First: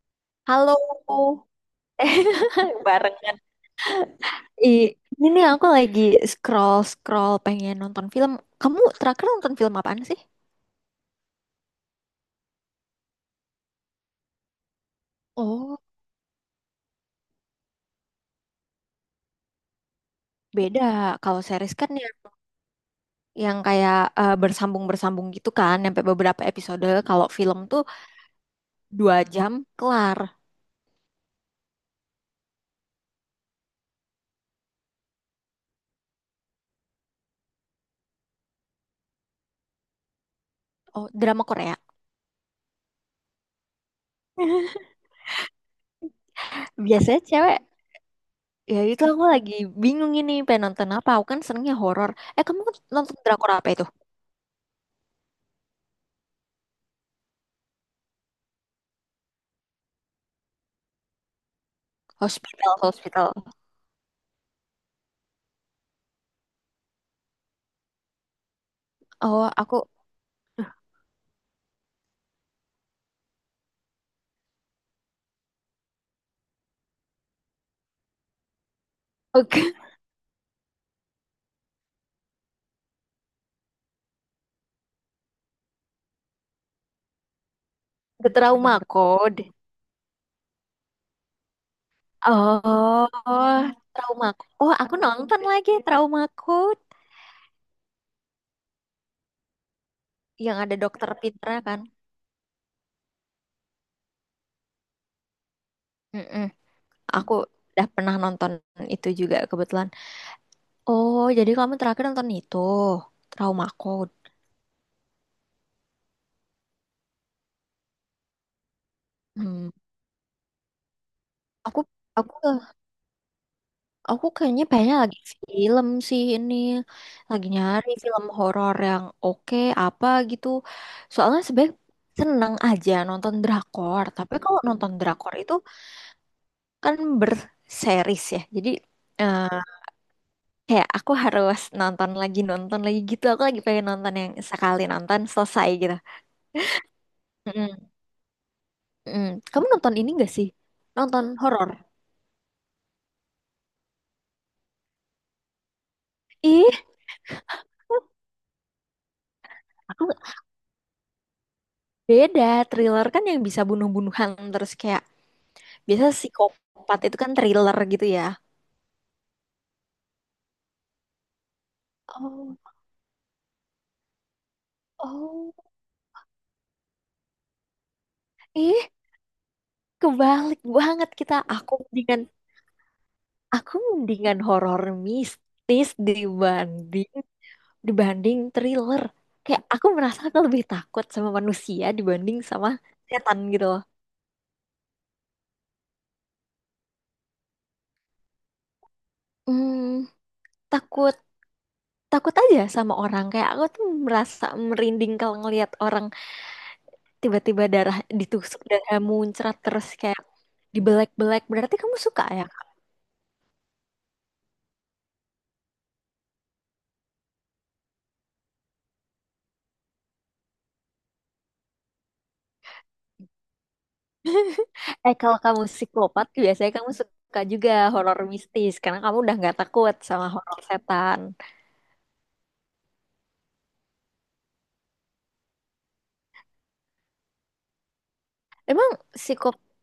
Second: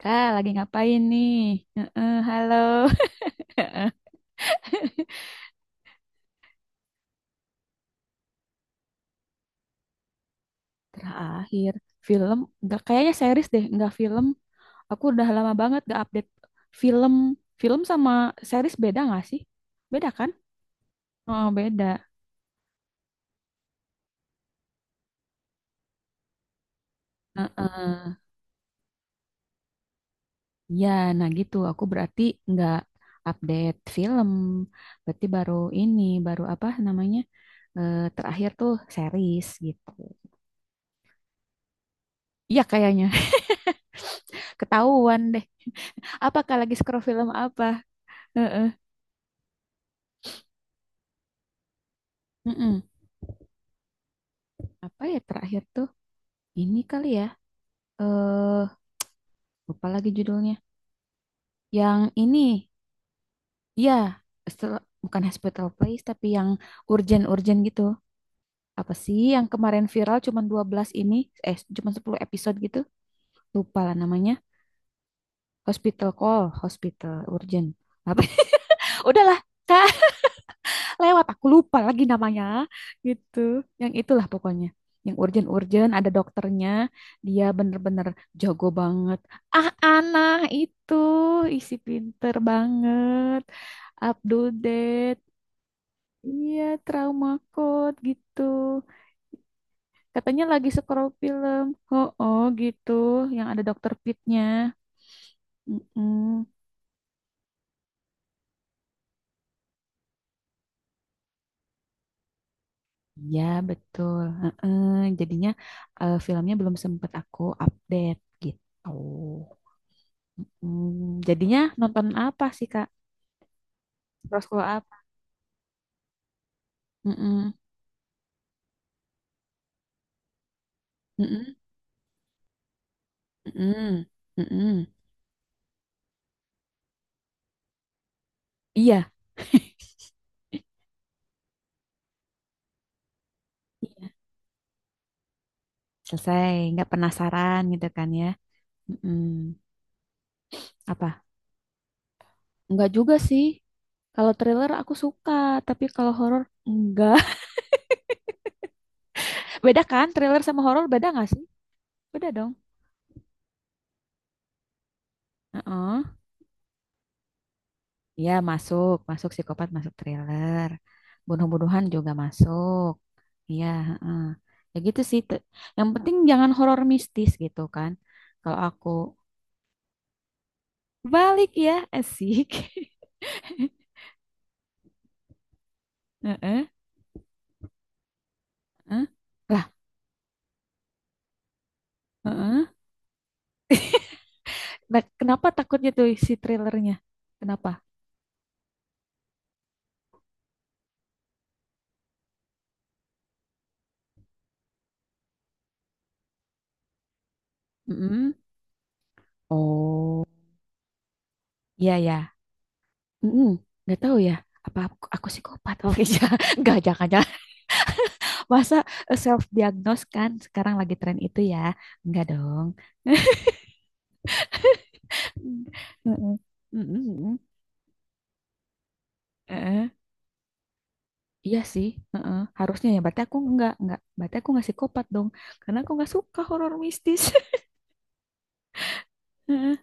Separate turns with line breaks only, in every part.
Kak, lagi
Halo.
ngapain nih? Heeh,
Eh,
halo.
barengan.
Heeh.
Ini nih aku lagi scroll scroll pengen nonton film. Kamu terakhir nonton film apaan sih?
Terakhir film, nggak kayaknya series deh, nggak film. Aku udah lama
Oh,
banget gak update film. Film sama series beda nggak sih? Beda kan?
beda. Kalau
Oh,
series
beda.
kan yang kayak bersambung-bersambung gitu kan, sampai beberapa episode. Kalau film tuh
Heeh.
2 jam kelar.
Ya, nah gitu. Aku berarti nggak update film. Berarti baru ini, baru apa namanya? Terakhir tuh series gitu.
Oh, drama Korea.
Iya kayaknya. Ketahuan deh. Apakah lagi scroll
Biasanya
film
cewek.
apa? Heeh.
Ya itu aku lagi bingung ini pengen nonton apa. Aku kan senengnya horor. Eh, kamu
Mm-mm.
nonton drakor apa itu?
Apa ya terakhir tuh, ini kali ya, eh lupa lagi judulnya yang ini,
Hospital, hospital.
ya, bukan Hospital Playlist, tapi yang urgent-urgent gitu. Apa sih yang
Oh,
kemarin
aku
viral, cuman 12 ini, cuman 10 episode gitu. Lupa lah namanya, Hospital Call, Hospital Urgent apa. Udahlah,
oke.
Kak, lewat, aku lupa lagi namanya gitu. Yang itulah pokoknya, yang urgent-urgent, ada dokternya, dia bener-bener
Ke
jago
Trauma
banget.
code.
Ah, Ana itu isi pinter
Oh,
banget.
trauma. Oh, aku
Update,
nonton lagi trauma
iya,
code
trauma code gitu, katanya
yang
lagi
ada
scroll
dokter Pitra
film.
kan.
Oh, oh gitu, yang ada dokter Pitnya. Mm.
Mm-mm. Aku udah pernah nonton itu juga kebetulan. Oh, jadi kamu terakhir nonton itu
Iya
trauma code.
betul. Heeh. Jadinya, filmnya belum sempat aku update gitu.
Hmm.
Hmm, jadinya
Aku
nonton
aku
apa sih, Kak?
aku
Bioskop
kayaknya banyak
apa?
lagi film sih ini. Lagi
Mm-mm,
nyari film horor yang oke apa gitu. Soalnya
mm-mm,
sebenernya seneng aja nonton drakor,
mm-mm,
tapi kalau
mm-mm.
nonton drakor itu kan berseries ya. Jadi
Iya,
eh, kayak aku harus nonton lagi gitu. Aku lagi pengen
iya.
nonton yang sekali nonton selesai gitu.
Selesai. Nggak penasaran gitu
Mm-mm.
kan ya? Mm-mm.
Mm. Kamu nonton ini gak sih?
Apa?
Nonton horor?
Nggak juga sih. Kalau thriller aku suka, tapi kalau horor
Ih,
enggak. Beda
aku
kan? Thriller sama horor beda nggak sih? Beda
beda.
dong.
Thriller kan yang bisa bunuh-bunuhan terus kayak
Heeh.
biasa psikopat itu kan thriller gitu ya.
Iya masuk, masuk psikopat masuk thriller. Bunuh-bunuhan juga
Oh,
masuk. Iya, heeh. Ya gitu sih. Te-
oh,
yang penting jangan horor mistis gitu kan. Kalau
ih,
aku
kebalik banget kita.
balik
Aku
ya,
mendingan,
asik.
aku mendingan horor mistis
Heeh,
dibanding dibanding thriller.
heeh.
Kayak
Lah,
aku merasa aku lebih takut sama manusia dibanding
heeh.
sama setan gitu loh.
Nah, kenapa takutnya tuh si thrillernya? Kenapa?
Hmm, takut takut aja sama orang kayak aku tuh merasa merinding kalau ngelihat orang tiba-tiba darah
Mm-mm.
ditusuk darah muncrat terus kayak
Oh,
dibelek-belek. Berarti
iya
kamu
ya.
suka, ya?
Mm-mm. Nggak tahu ya. Apa aku psikopat? Oh iya, nggak jangan-jangan. Masa self diagnose kan sekarang lagi tren itu ya? Enggak dong.
Kalau kamu psikopat
Mm-mm.
biasanya kamu
Mm-mm.
suka juga horor mistis karena kamu udah nggak
Heeh.
takut sama horor setan.
Iya sih, heeh. Harusnya ya. Berarti aku nggak, nggak. Berarti aku ngasih kopat dong. Karena aku nggak suka horor mistis.
Emang psikop
Heeh.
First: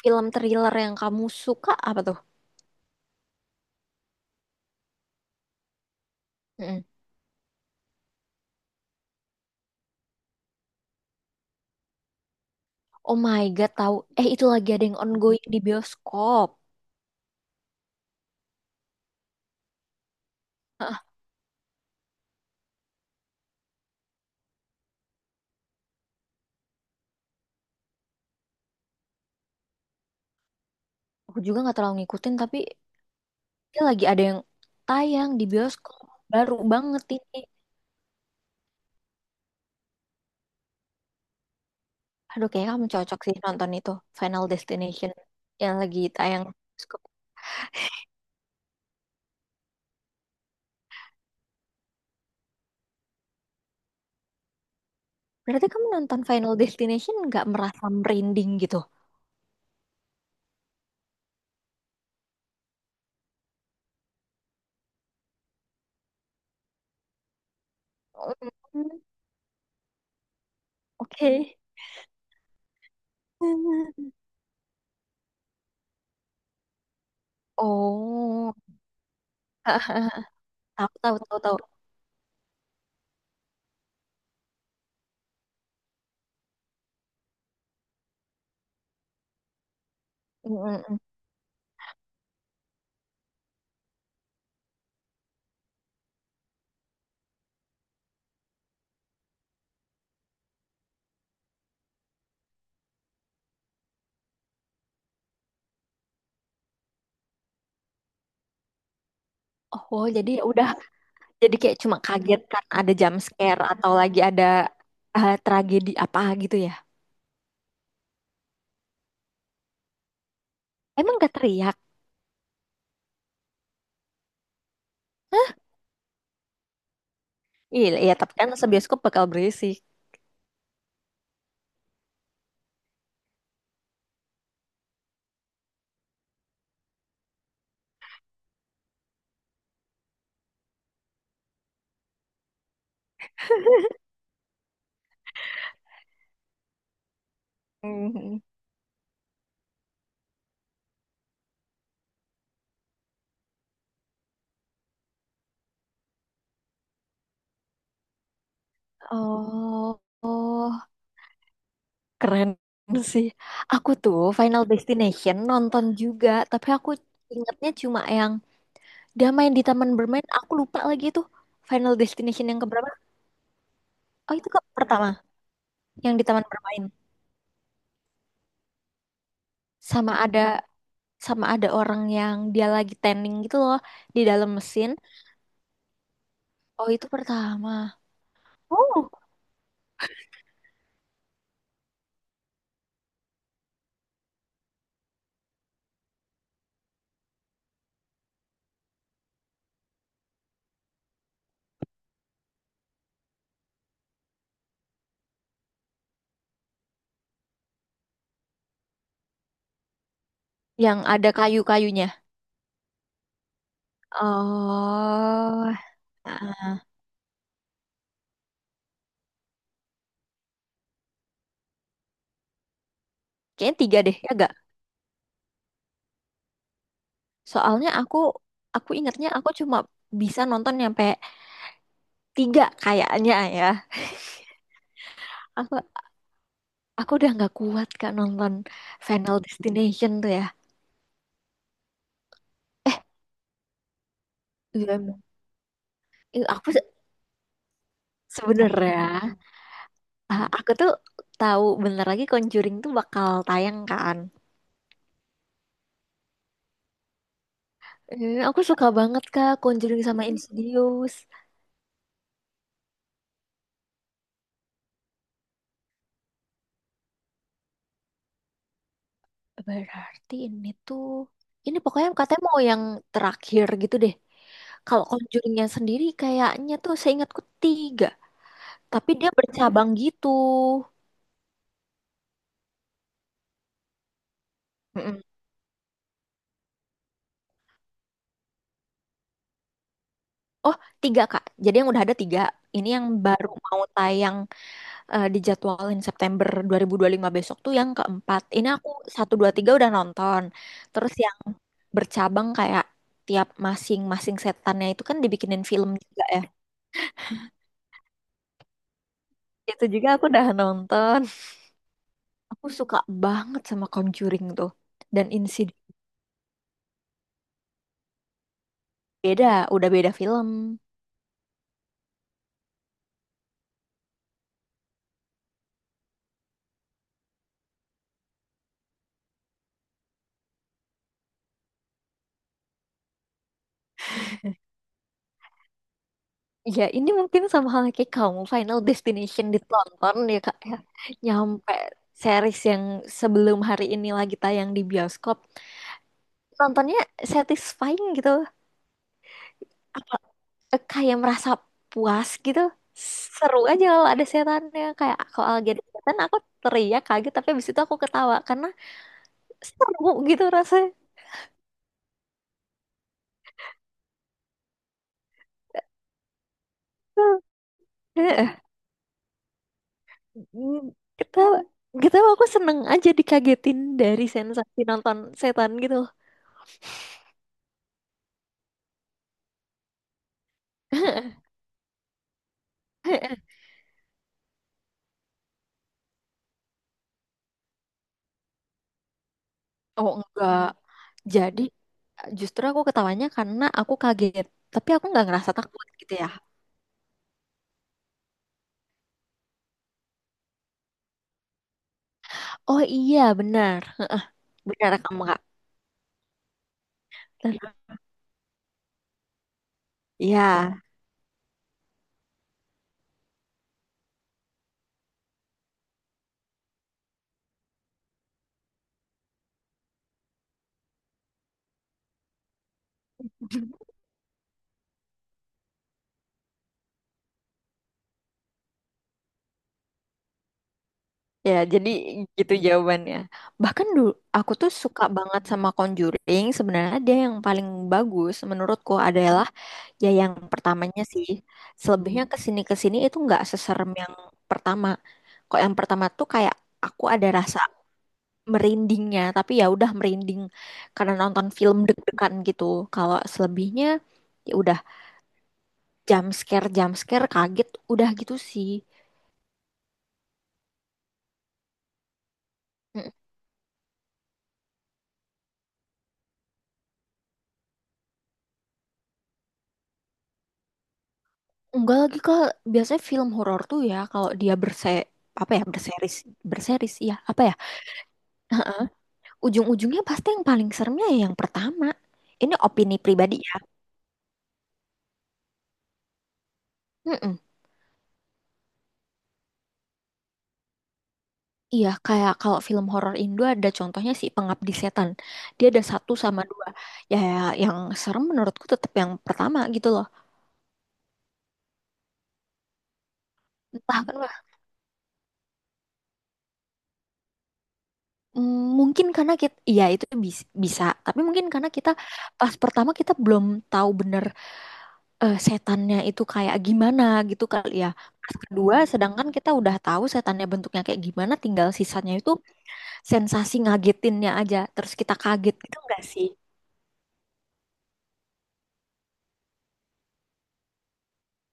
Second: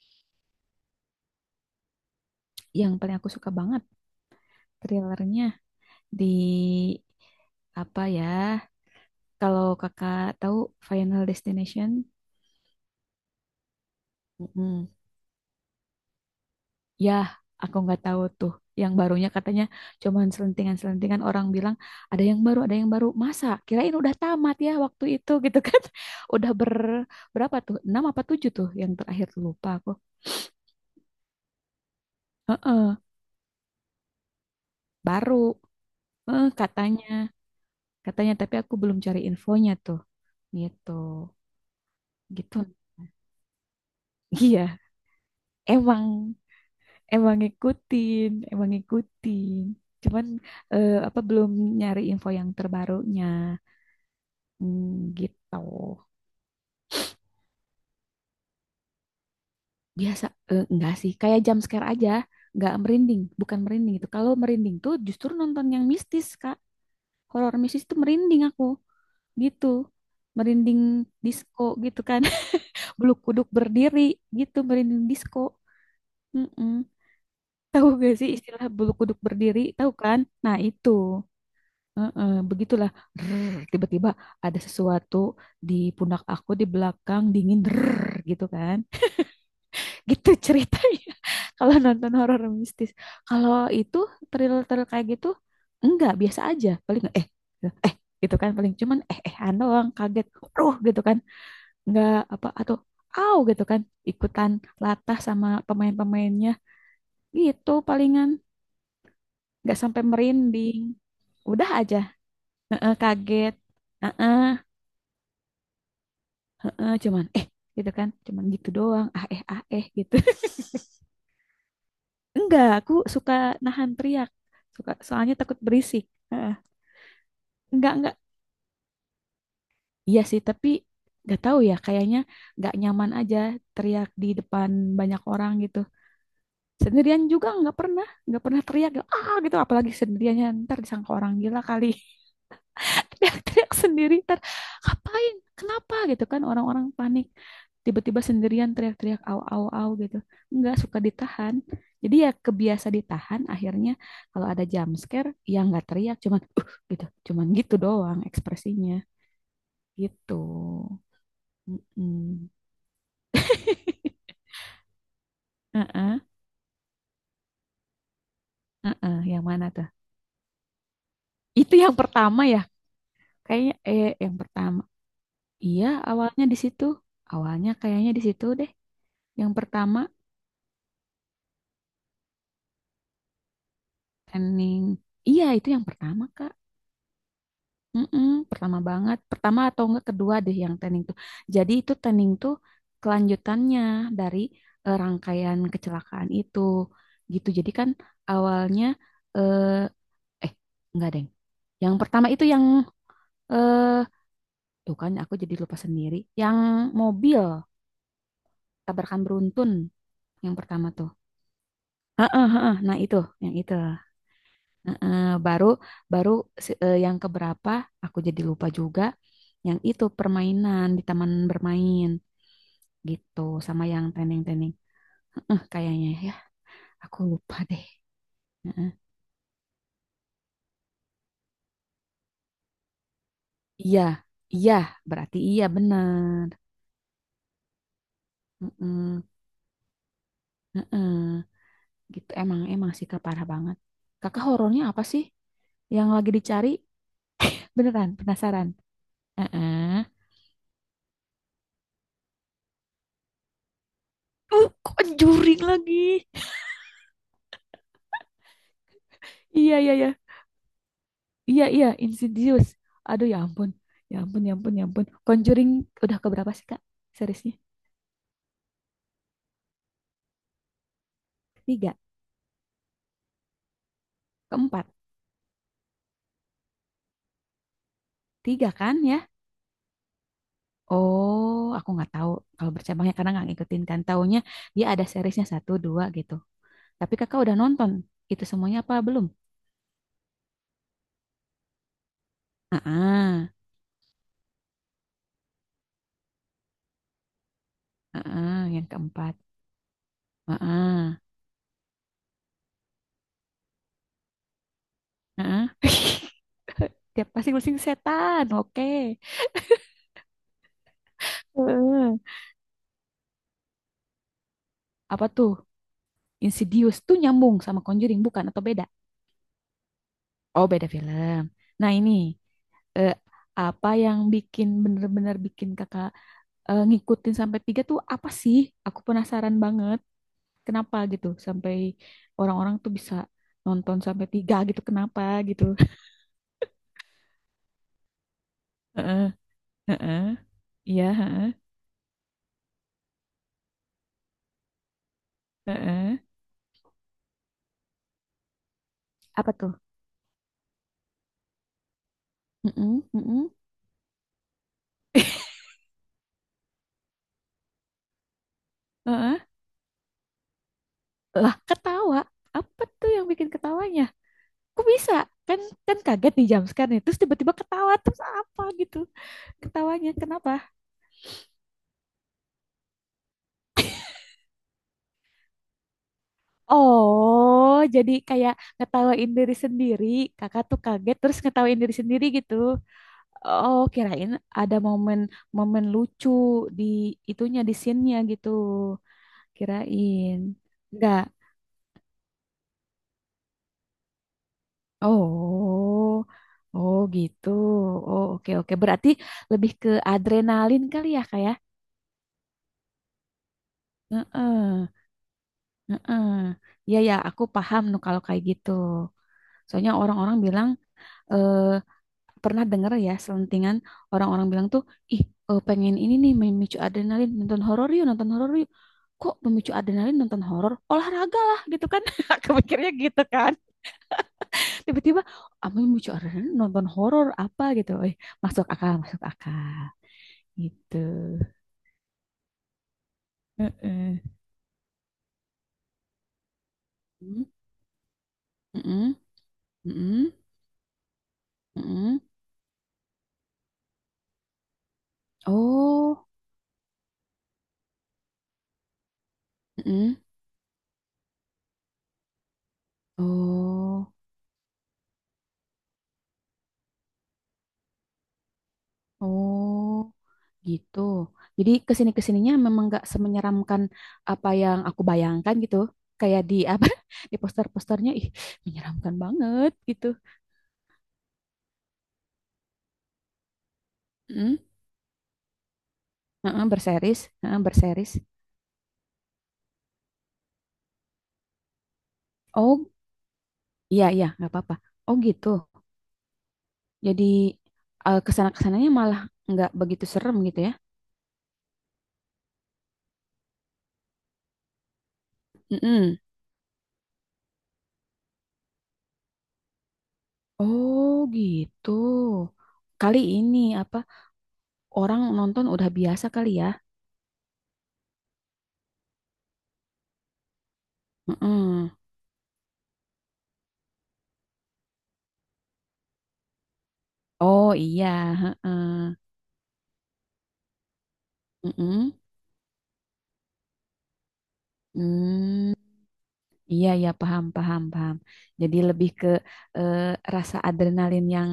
film thriller yang kamu suka apa tuh?
Yang paling aku suka banget thrillernya di
Mm.
apa ya? Kalau kakak tahu Final Destination,
Oh my God, tahu. Eh, itu lagi ada
mm-mm,
yang ongoing di bioskop.
ya aku nggak tahu tuh. Yang barunya katanya, cuman
Hah,
selentingan-selentingan orang bilang ada yang baru, ada yang baru. Masa? Kirain udah tamat ya waktu itu gitu kan? Udah berapa tuh? 6 apa 7 tuh yang terakhir, lupa aku.
aku juga nggak terlalu ngikutin, tapi
Heeh,
dia lagi ada yang tayang
baru.
di bioskop.
Eh,
Baru banget
katanya,
ini.
katanya, tapi aku belum cari infonya tuh, gitu,
Aduh,
gitu.
kayaknya kamu cocok sih nonton itu. Final
Iya,
Destination yang lagi
emang,
tayang di bioskop.
emang ngikutin. Cuman apa belum nyari info yang terbarunya, hmm, gitu.
Berarti kamu nonton Final Destination nggak merasa merinding gitu?
Biasa, enggak sih, kayak jump scare aja, nggak merinding, bukan merinding itu. Kalau merinding tuh justru nonton yang mistis, Kak. Horor mistis tuh merinding aku,
Mm.
gitu. Merinding
Oke.
disco gitu kan, bulu kuduk berdiri gitu, merinding disco. Mm-mm. Tahu gak sih
Oh,
istilah bulu kuduk berdiri? Tahu kan? Nah, itu.
tahu tahu tahu tahu.
Heeh, begitulah. Tiba-tiba ada sesuatu di pundak aku, di belakang dingin, drrrr, gitu kan. Gitu
Mm, mm, mm.
ceritanya. Kalau nonton horor mistis. Kalau itu thriller-thriller kayak gitu enggak, biasa aja. Paling eh gitu kan, paling cuman doang kaget. Aduh gitu kan. Enggak apa atau au gitu kan. Ikutan latah sama pemain-pemainnya. Gitu palingan. Nggak sampai
Oh, jadi ya udah.
merinding.
Jadi
Udah
kayak cuma
aja.
kaget kan ada
Heeh,
jump
kaget.
scare atau lagi ada
Heeh,
tragedi apa gitu ya.
heeh, cuman gitu kan, cuman gitu doang, ah eh gitu.
Emang gak teriak?
Enggak, aku suka nahan teriak, suka, soalnya takut berisik. Heeh.
Iya,
enggak
iya,
enggak
tapi kan sebioskop bakal berisik.
iya sih. Tapi nggak tahu ya, kayaknya nggak nyaman aja teriak di depan banyak orang gitu. Sendirian juga nggak pernah teriak ah gitu, apalagi sendiriannya ntar disangka orang gila kali. Teriak-teriak sendiri ntar ngapain, kenapa gitu kan, orang-orang panik tiba-tiba
Mhm.
sendirian teriak-teriak au au au gitu. Nggak suka, ditahan. Jadi ya kebiasa ditahan akhirnya, kalau ada jump scare ya nggak teriak, cuman gitu, cuman gitu doang ekspresinya
Oh,
gitu.
oh, keren
Mm-mm.
sih. Aku tuh Final Destination nonton
Heeh,
juga, tapi aku ingatnya cuma yang
heeh,
dia
yang
main di
mana tuh?
taman bermain. Aku lupa lagi itu
Itu
Final
yang pertama
Destination yang
ya,
keberapa?
kayaknya
Oh,
yang
itu ke
pertama.
pertama
Iya,
yang di
awalnya
taman
di
bermain.
situ. Awalnya kayaknya di situ deh. Yang pertama.
Sama ada sama ada orang yang dia lagi tanning gitu loh di dalam
Tanning.
mesin.
Iya, itu yang pertama, Kak.
Oh, itu pertama.
Mm-mm, pertama
Oh,
banget. Pertama atau enggak kedua deh yang tanning tuh. Jadi itu tanning tuh kelanjutannya dari rangkaian kecelakaan itu. Gitu. Jadi kan awalnya eh eh enggak, Deng. Yang pertama itu yang eh tuh kan aku jadi lupa sendiri. Yang mobil tabrakan beruntun yang pertama
yang
tuh.
ada kayu-kayunya.
Heeh, nah itu, yang itu. Heeh, baru
Oh,
baru
ah,
si- eh, yang keberapa aku jadi lupa juga, yang itu permainan di taman bermain gitu,
kayaknya
sama
tiga
yang
deh, ya gak?
tending-tending. Heeh, kayaknya ya, aku lupa deh.
Soalnya aku,
Heeh.
aku ingatnya aku cuma bisa nonton nyampe tiga kayaknya ya.
Iya, iya, berarti iya
Aku,
benar.
aku udah nggak kuat kak nonton
Heeh,
Final Destination tuh ya.
heeh. Gitu emang, emang
Eh,
sih Kak, parah banget. Kakak horornya
iya
apa
emang.
sih yang lagi
Ih, aku
dicari? Beneran penasaran.
sebenernya,
Heeh.
aku tuh tahu bentar lagi Conjuring tuh bakal tayang kan.
Kok juring lagi.
Eh, aku suka banget kak
Iya iya
Conjuring
iya.
sama Insidious.
Iya, iya, Insidious. Aduh, ya ampun. Ya ampun, ya ampun, ya ampun. Conjuring udah keberapa sih, Kak? Seriesnya?
Berarti ini tuh, ini
3.
pokoknya katanya mau yang terakhir gitu deh.
Ke-4.
Kalau Conjuringnya sendiri kayaknya tuh seingatku tiga,
3 kan
tapi
ya?
dia bercabang gitu.
Oh, aku nggak tahu kalau bercabangnya, karena nggak ngikutin kan. Taunya dia ada
Mm-mm.
seriesnya, satu, dua gitu. Tapi kakak udah nonton itu semuanya apa belum?
Oh, tiga Kak. Jadi yang udah ada tiga. Ini yang baru
Ah,
mau tayang, dijadwalin September 2025 besok tuh yang keempat. Ini
yang
aku satu
ke-4.
dua tiga udah nonton. Terus
Ah,
yang bercabang kayak tiap masing-masing setannya itu kan dibikinin
ah,
film juga ya.
Tiap pasing-pasing setan. Oke.
Itu juga aku udah nonton.
Heeh.
Aku suka banget sama Conjuring tuh.
Apa
Dan
tuh?
Insidious
Insidious tuh nyambung sama Conjuring bukan atau beda?
beda, udah beda film.
Oh, beda film. Nah, ini eh, apa yang bikin bener-bener bikin kakak ngikutin sampai 3 tuh apa sih? Aku penasaran banget. Kenapa gitu? Sampai orang-orang tuh bisa nonton sampai 3 gitu. Kenapa gitu?
Ya, ini mungkin sama hal kayak kamu Final
Heeh,
Destination ditonton
heeh.
ya Kak ya.
Iya, heeh,
Nyampe series yang sebelum hari ini lagi tayang di bioskop.
heeh.
Nontonnya satisfying gitu.
Apa tuh?
Apa kayak merasa puas gitu.
Heeh, heeh,
Seru aja kalau ada setannya kayak kalau lagi ada setan aku teriak kaget tapi habis itu aku ketawa karena
heeh.
seru gitu rasanya.
Lah, ketawa. Apa tuh yang bikin ketawanya? Kok bisa? Kan kan kaget nih jam nih. Terus tiba-tiba ketawa. Terus apa gitu? Ketawanya kenapa?
Mm, kita kita aku seneng aja dikagetin dari sensasi nonton setan gitu.
Oh, jadi kayak ngetawain diri sendiri. Kakak tuh kaget terus ngetawain diri sendiri gitu. Oh, kirain ada momen-momen lucu di itunya, di scene-nya gitu.
Oh
Kirain.
enggak.
Enggak.
Jadi justru aku ketawanya karena aku kaget. Tapi aku nggak ngerasa takut gitu
Oh,
ya.
oh gitu. Oh, oke oke. Berarti lebih ke adrenalin kali ya kayak.
Oh iya benar.
Heeh,
Benar kamu kak?
heeh. Ya ya, aku paham
Benar.
nu kalau kayak gitu. Soalnya orang-orang
Iya.
bilang eh, pernah denger ya selentingan orang-orang bilang tuh ih, pengen ini nih memicu adrenalin, nonton horor yuk, nonton horor yuk. Kok memicu adrenalin nonton horor, olahraga lah gitu kan. Aku mikirnya gitu kan, tiba-tiba ah, memicu adrenalin nonton horor apa gitu, masuk akal, masuk akal gitu.
Ya, jadi gitu jawabannya. Bahkan dulu
Heeh.
aku tuh suka banget sama Conjuring. Sebenarnya dia yang
Mm,
paling bagus menurutku
mm-mm,
adalah ya
mm-mm,
yang pertamanya sih,
mm-mm.
selebihnya kesini kesini itu nggak seserem yang pertama. Kok yang pertama
Oh,
tuh kayak aku ada rasa merindingnya, tapi ya udah
mm-mm.
merinding karena nonton film deg-degan gitu. Kalau selebihnya
Oh,
ya udah jump scare kaget udah gitu sih.
oh gitu. Jadi kesini-kesininya memang nggak
Mm.
semenyeramkan apa yang aku bayangkan gitu. Kayak di apa di poster-posternya ih menyeramkan banget gitu.
Enggak lagi kak, biasanya film horor tuh ya kalau dia
Hmm,
apa ya berseris
heeh,
berseris ya
berseris,
apa ya
heeh, berseris.
ujung-ujungnya pasti yang paling seremnya ya yang pertama. Ini
Oh
opini pribadi ya.
iya iya nggak apa-apa. Oh gitu.
Mm-mm.
Jadi kesana-kesananya malah nggak begitu serem gitu ya.
Iya, kayak kalau film horor Indo ada contohnya si Pengabdi Setan. Dia ada satu
Mm-mm.
sama dua. Ya, ya, yang serem menurutku tetap yang pertama gitu loh.
Oh gitu. Kali ini apa,
Entah kenapa.
orang nonton udah biasa kali ya.
Mungkin karena kita, iya itu bisa. Tapi mungkin karena
Mm-mm.
kita pas pertama kita belum tahu bener setannya itu kayak gimana gitu
Oh
kali ya.
iya.
Pas kedua,
Heeh.
sedangkan kita udah tahu setannya bentuknya kayak gimana, tinggal
Mm-mm.
sisanya itu sensasi ngagetinnya aja. Terus kita kaget
Hmm.
gitu enggak sih?
Iya, ya paham, paham, paham. Jadi lebih ke eh, rasa adrenalin yang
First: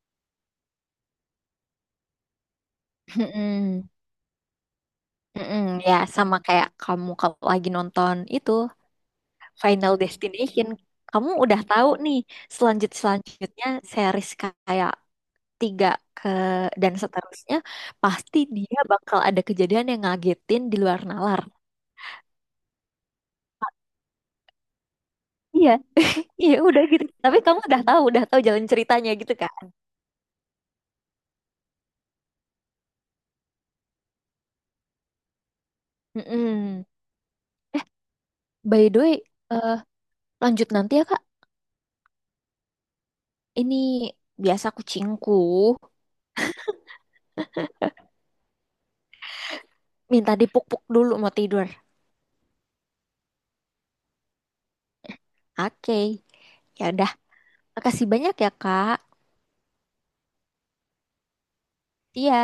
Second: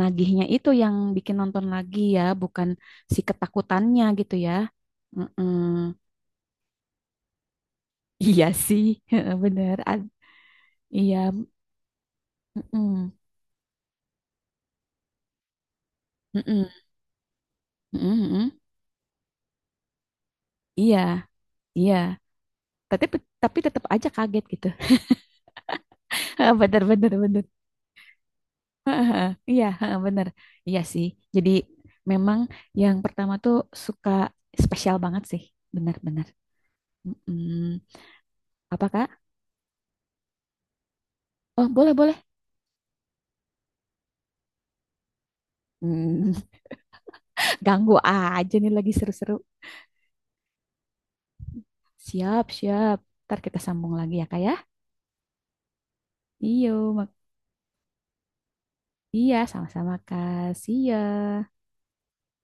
nagihnya itu yang bikin nonton lagi ya, bukan si
Mm-mm.
ketakutannya gitu ya.
Mm-mm, ya
Mm-mm.
sama kayak kamu kalau lagi nonton
Iya
itu
sih, bener.
Final
Ad-
Destination,
iya,
kamu udah tahu nih
mm-mm.
selanjutnya series kayak tiga ke
Mm-mm.
dan seterusnya
Mm-mm,
pasti
mm-mm.
dia bakal ada kejadian yang ngagetin di
Iya,
luar nalar.
iya. Tapi tapi tetap aja kaget gitu.
Iya, iya udah
Bener,
gitu.
bener,
Tapi
bener.
kamu udah tahu jalan ceritanya gitu
Iya,
kan?
bener. Iya sih. Jadi memang yang pertama tuh suka spesial banget sih, benar-benar.
Mm-mm.
Apa,
By the way,
Kak?
eh, lanjut nanti ya Kak.
Oh, boleh, boleh.
Ini biasa kucingku
Hmm, ganggu aja nih lagi seru-seru.
minta dipuk-puk dulu mau tidur.
Siap, siap. Ntar kita sambung lagi ya, Kak ya.
Oke,
Iyo,
ya
mak-
udah. Makasih banyak ya, Kak.
iya, sama-sama, Kak. See ya.
Iya.